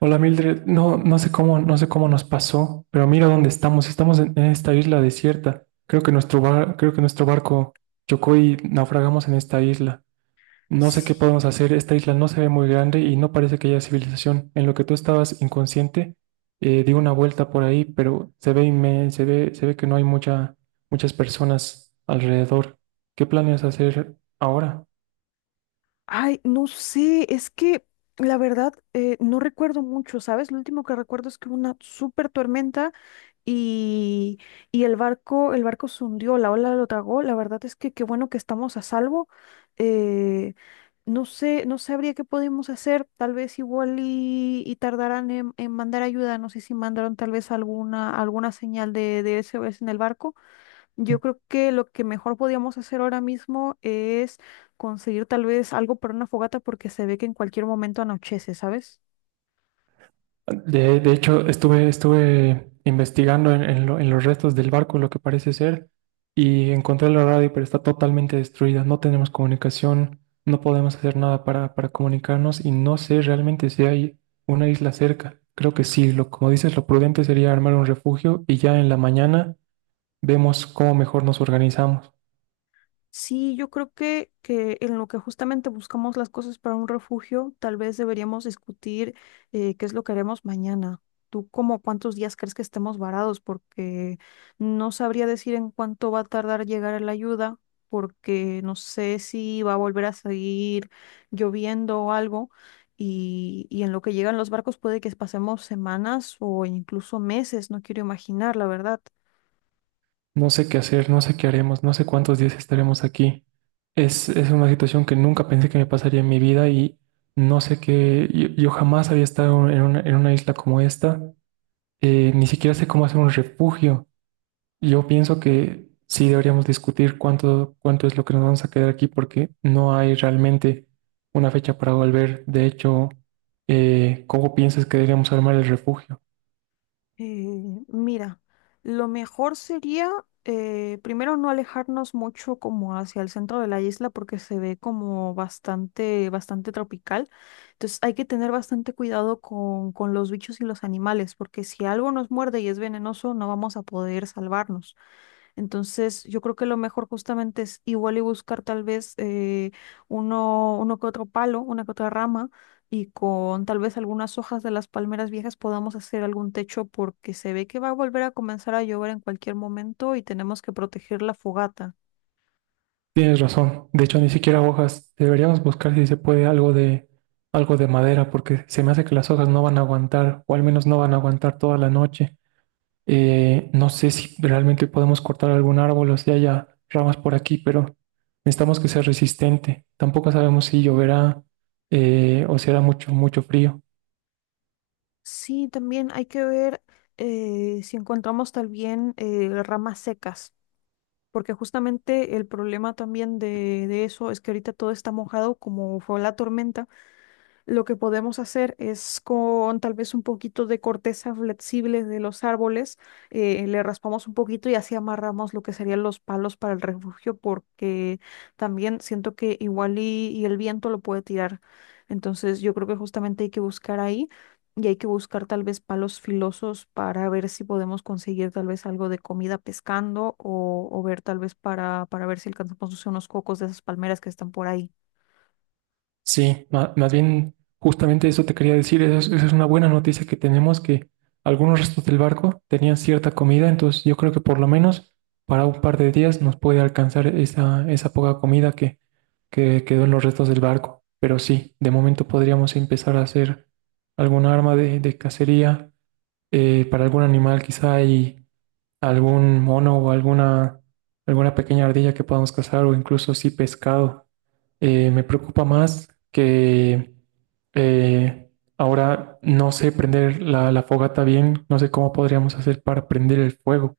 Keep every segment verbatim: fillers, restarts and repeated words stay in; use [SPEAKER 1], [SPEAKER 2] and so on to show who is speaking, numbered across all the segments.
[SPEAKER 1] Hola Mildred, no, no sé cómo, no sé cómo nos pasó, pero mira dónde estamos. Estamos en, en esta isla desierta. Creo que nuestro bar- creo que nuestro barco chocó y naufragamos en esta isla. No sé qué
[SPEAKER 2] Sí.
[SPEAKER 1] podemos hacer. Esta isla no se ve muy grande y no parece que haya civilización. En lo que tú estabas inconsciente, eh, di una vuelta por ahí, pero se ve inme- se ve, se ve que no hay mucha, muchas personas alrededor. ¿Qué planeas hacer ahora?
[SPEAKER 2] Ay, no sé, es que la verdad eh, no recuerdo mucho, ¿sabes? Lo último que recuerdo es que hubo una súper tormenta y, y el barco, el barco se hundió, la ola lo tragó. La verdad es que qué bueno que estamos a salvo. Eh, no sé, no sabría qué podemos hacer. Tal vez igual y, y tardarán en, en mandar ayuda. No sé si mandaron tal vez alguna, alguna señal de, de S O S en el barco. Yo creo que lo que mejor podíamos hacer ahora mismo es conseguir tal vez algo para una fogata porque se ve que en cualquier momento anochece, ¿sabes?
[SPEAKER 1] De, de hecho, estuve, estuve investigando en, en lo- en los restos del barco lo que parece ser y encontré la radio, pero está totalmente destruida. No tenemos comunicación, no podemos hacer nada para, para comunicarnos y no sé realmente si hay una isla cerca. Creo que sí, lo, como dices, lo prudente sería armar un refugio y ya en la mañana vemos cómo mejor nos organizamos.
[SPEAKER 2] Sí, yo creo que, que en lo que justamente buscamos las cosas para un refugio, tal vez deberíamos discutir eh, qué es lo que haremos mañana. ¿Tú como cuántos días crees que estemos varados? Porque no sabría decir en cuánto va a tardar llegar la ayuda, porque no sé si va a volver a seguir lloviendo o algo. Y, y en lo que llegan los barcos puede que pasemos semanas o incluso meses, no quiero imaginar, la verdad.
[SPEAKER 1] No sé qué hacer, no sé qué haremos, no sé cuántos días estaremos aquí. Es, es una situación que nunca pensé que me pasaría en mi vida y no sé qué, yo, yo jamás había estado en una, en una isla como esta. Eh, ni siquiera sé cómo hacer un refugio. Yo pienso que sí deberíamos discutir cuánto, cuánto es lo que nos vamos a quedar aquí porque no hay realmente una fecha para volver. De hecho, eh, ¿cómo piensas que deberíamos armar el refugio?
[SPEAKER 2] Eh, Mira, lo mejor sería eh, primero no alejarnos mucho como hacia el centro de la isla porque se ve como bastante, bastante tropical. Entonces hay que tener bastante cuidado con, con los bichos y los animales porque si algo nos muerde y es venenoso no vamos a poder salvarnos. Entonces, yo creo que lo mejor justamente es igual y buscar tal vez eh, uno, uno que otro palo, una que otra rama, y con tal vez algunas hojas de las palmeras viejas podamos hacer algún techo porque se ve que va a volver a comenzar a llover en cualquier momento y tenemos que proteger la fogata.
[SPEAKER 1] Tienes razón. De hecho, ni siquiera hojas. Deberíamos buscar si se puede algo de algo de madera, porque se me hace que las hojas no van a aguantar, o al menos no van a aguantar toda la noche. Eh, no sé si realmente podemos cortar algún árbol o si haya ramas por aquí, pero necesitamos que sea resistente. Tampoco sabemos si lloverá, eh, o si hará mucho, mucho frío.
[SPEAKER 2] Sí, también hay que ver eh, si encontramos también eh, ramas secas, porque justamente el problema también de, de eso es que ahorita todo está mojado como fue la tormenta. Lo que podemos hacer es con tal vez un poquito de corteza flexible de los árboles, eh, le raspamos un poquito y así amarramos lo que serían los palos para el refugio, porque también siento que igual y, y el viento lo puede tirar. Entonces yo creo que justamente hay que buscar ahí y hay que buscar tal vez palos filosos para ver si podemos conseguir tal vez algo de comida pescando o, o ver tal vez para, para ver si alcanzamos no sé, unos cocos de esas palmeras que están por ahí.
[SPEAKER 1] Sí, ma- más bien justamente eso te quería decir, esa es, esa es una buena noticia que tenemos, que algunos restos del barco tenían cierta comida, entonces yo creo que por lo menos para un par de días nos puede alcanzar esa, esa poca comida que, que quedó en los restos del barco. Pero sí, de momento podríamos empezar a hacer alguna arma de, de cacería, eh, para algún animal, quizá hay algún mono o alguna, alguna pequeña ardilla que podamos cazar o incluso sí pescado. Eh, me preocupa más que eh, Ahora no sé prender la, la fogata bien, no sé cómo podríamos hacer para prender el fuego.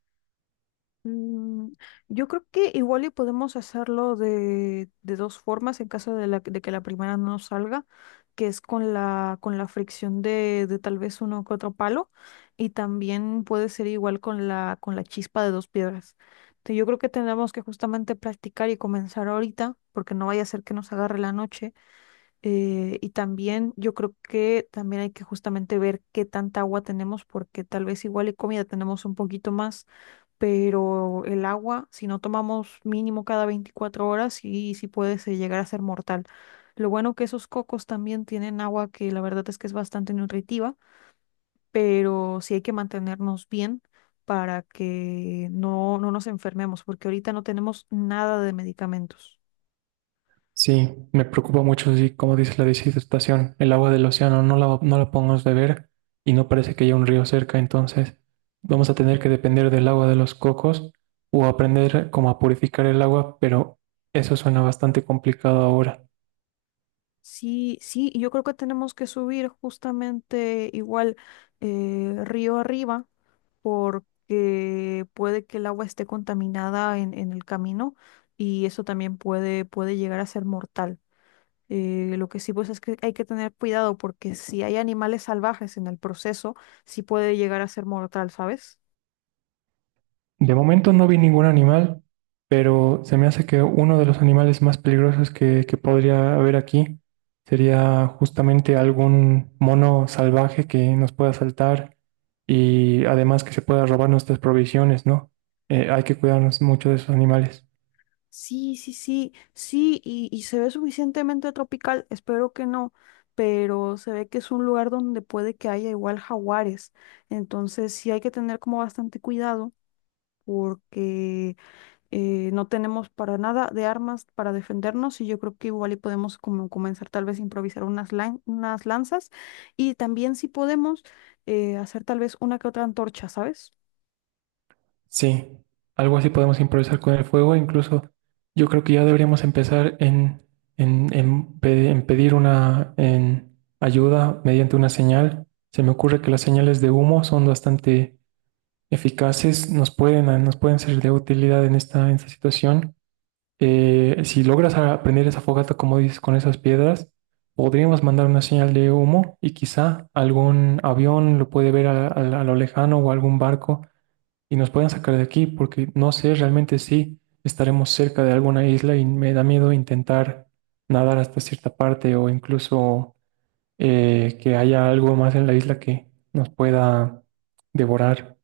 [SPEAKER 2] Mm, yo creo que igual y podemos hacerlo de, de dos formas en caso de, la- de que la primera no nos salga, que es con la, con la fricción de, de tal vez uno que otro palo y también puede ser igual con la, con la chispa de dos piedras. Te- Yo creo que tendremos que justamente practicar y comenzar ahorita porque no vaya a ser que nos agarre la noche eh, y también yo creo que también hay que justamente ver qué tanta agua tenemos porque tal vez igual y comida tenemos un poquito más pero el agua, si no tomamos mínimo cada veinticuatro horas, sí, sí puede se- llegar a ser mortal. Lo bueno que esos cocos también tienen agua que la verdad es que es bastante nutritiva, pero sí hay que mantenernos bien para que no, no nos enfermemos, porque ahorita no tenemos nada de medicamentos.
[SPEAKER 1] Sí, me preocupa mucho, sí, como dice la deshidratación, el agua del océano no la, no la podemos beber y no parece que haya un río cerca, entonces vamos a tener que depender del agua de los cocos o aprender cómo a purificar el agua, pero eso suena bastante complicado ahora.
[SPEAKER 2] Sí, sí, y yo creo que tenemos que subir justamente igual eh, río arriba porque puede que el agua esté contaminada en, en el camino y eso también puede, puede llegar a ser mortal. Eh, lo que sí pues es que hay que tener cuidado porque si hay animales salvajes en el proceso, sí puede llegar a ser mortal, ¿sabes?
[SPEAKER 1] De momento no vi ningún animal, pero se me hace que uno de los animales más peligrosos que, que podría haber aquí sería justamente algún mono salvaje que nos pueda saltar y además que se pueda robar nuestras provisiones, ¿no? Eh, hay que cuidarnos mucho de esos animales.
[SPEAKER 2] Sí, sí, sí, sí, y, y se ve suficientemente tropical, espero que no, pero se ve que es un lugar donde puede que haya igual jaguares, entonces sí hay que tener como bastante cuidado porque eh, no tenemos para nada de armas para defendernos y yo creo que igual y podemos como comenzar tal vez a improvisar unas, lan- unas lanzas y también si podemos eh, hacer tal vez una que otra antorcha, ¿sabes?
[SPEAKER 1] Sí, algo así podemos improvisar con el fuego. Incluso yo creo que ya deberíamos empezar en, en, en pe- en pedir una en ayuda mediante una señal. Se me ocurre que las señales de humo son bastante eficaces, nos pueden, nos pueden ser de utilidad en esta, en esta situación. Eh, si logras aprender esa fogata, como dices, con esas piedras, podríamos mandar una señal de humo y quizá algún avión lo puede ver a a- a lo lejano o algún barco y nos puedan sacar de aquí, porque no sé realmente si estaremos cerca de alguna isla y me da miedo intentar nadar hasta cierta parte o incluso, eh, que haya algo más en la isla que nos pueda devorar.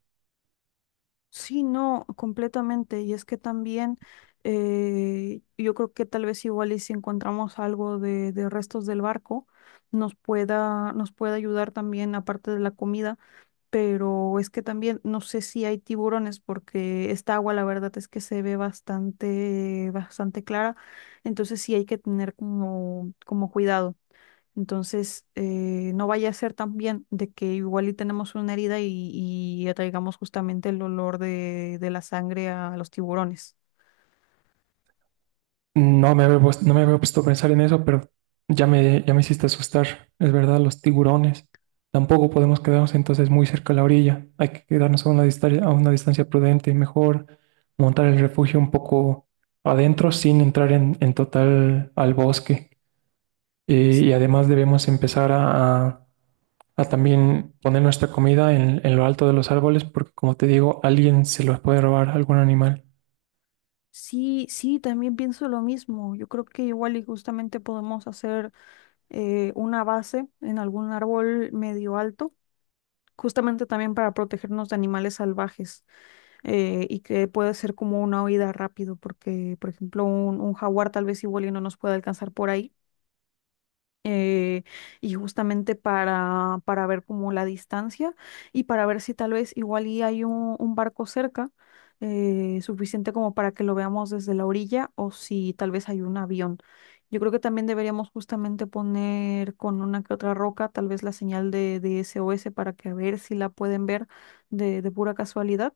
[SPEAKER 2] Sí, no, completamente. Y es que también eh, yo creo que tal vez igual y si encontramos algo de, de restos del barco, nos pueda, nos pueda ayudar también, aparte de la comida pero es que también no sé si hay tiburones porque esta agua la verdad es que se ve bastante, bastante clara, entonces sí hay que tener como, como cuidado. Entonces, eh, no vaya a ser también de que igual y tenemos una herida y, y atraigamos justamente el olor de, de la sangre a los tiburones.
[SPEAKER 1] No me había puesto, no me había puesto a pensar en eso, pero ya me, ya me hiciste asustar. Es verdad, los tiburones. Tampoco podemos quedarnos entonces muy cerca de la orilla. Hay que quedarnos a una distancia, a una distancia prudente. Mejor montar el refugio un poco adentro sin entrar en, en total al bosque. Eh, y además debemos empezar a, a- a también poner nuestra comida en, en lo alto de los árboles porque, como te digo, alguien se los puede robar algún animal.
[SPEAKER 2] Sí, sí, también pienso lo mismo. Yo creo que igual y justamente podemos hacer eh, una base en algún árbol medio alto justamente también para protegernos de animales salvajes eh, y que puede ser como una huida rápido, porque por ejemplo un, un jaguar tal vez igual y no nos puede alcanzar por ahí eh, y justamente para, para ver como la distancia y para ver si tal vez igual y hay un, un barco cerca eh, suficiente como para que lo veamos desde la orilla o si tal vez hay un avión. Yo creo que también deberíamos justamente poner con una que otra roca tal vez la señal de, de S O S para que a ver si la pueden ver de, de pura casualidad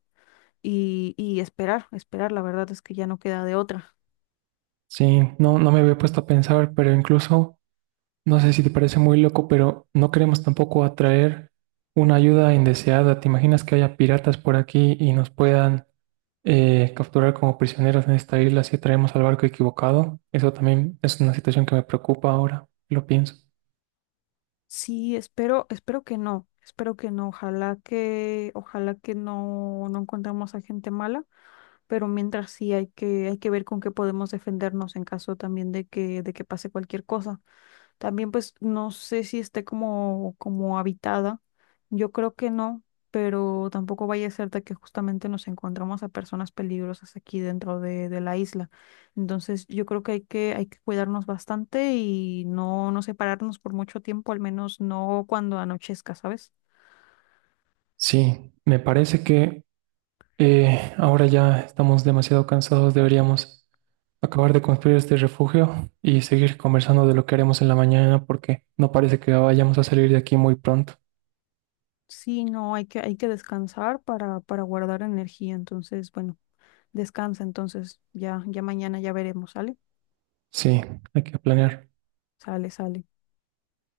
[SPEAKER 2] y, y esperar, esperar, la verdad es que ya no queda de otra.
[SPEAKER 1] Sí, no, no me había puesto a pensar, pero incluso. No sé si te parece muy loco, pero no queremos tampoco atraer una ayuda indeseada. ¿Te imaginas que haya piratas por aquí y nos puedan, eh, capturar como prisioneros en esta isla si traemos al barco equivocado? Eso también es una situación que me preocupa ahora, lo pienso.
[SPEAKER 2] Sí, espero, espero que no, espero que no, ojalá que, ojalá que no, no encontremos a gente mala, pero mientras sí hay que, hay que ver con qué podemos defendernos en caso también de que, de que pase cualquier cosa. También pues no sé si esté como, como habitada. Yo creo que no, pero tampoco vaya a ser de que justamente nos encontramos a personas peligrosas aquí dentro de, de la isla. Entonces yo creo que hay que, hay que cuidarnos bastante y no, no separarnos por mucho tiempo, al menos no cuando anochezca, ¿sabes?
[SPEAKER 1] Sí, me parece que, eh, ahora ya estamos demasiado cansados, deberíamos acabar de construir este refugio y seguir conversando de lo que haremos en la mañana porque no parece que vayamos a salir de aquí muy pronto.
[SPEAKER 2] Sí, no, hay que, hay que descansar para, para guardar energía. Entonces, bueno, descansa entonces. Ya, ya mañana ya veremos, ¿sale?
[SPEAKER 1] Sí, hay que planear.
[SPEAKER 2] Sale, sale.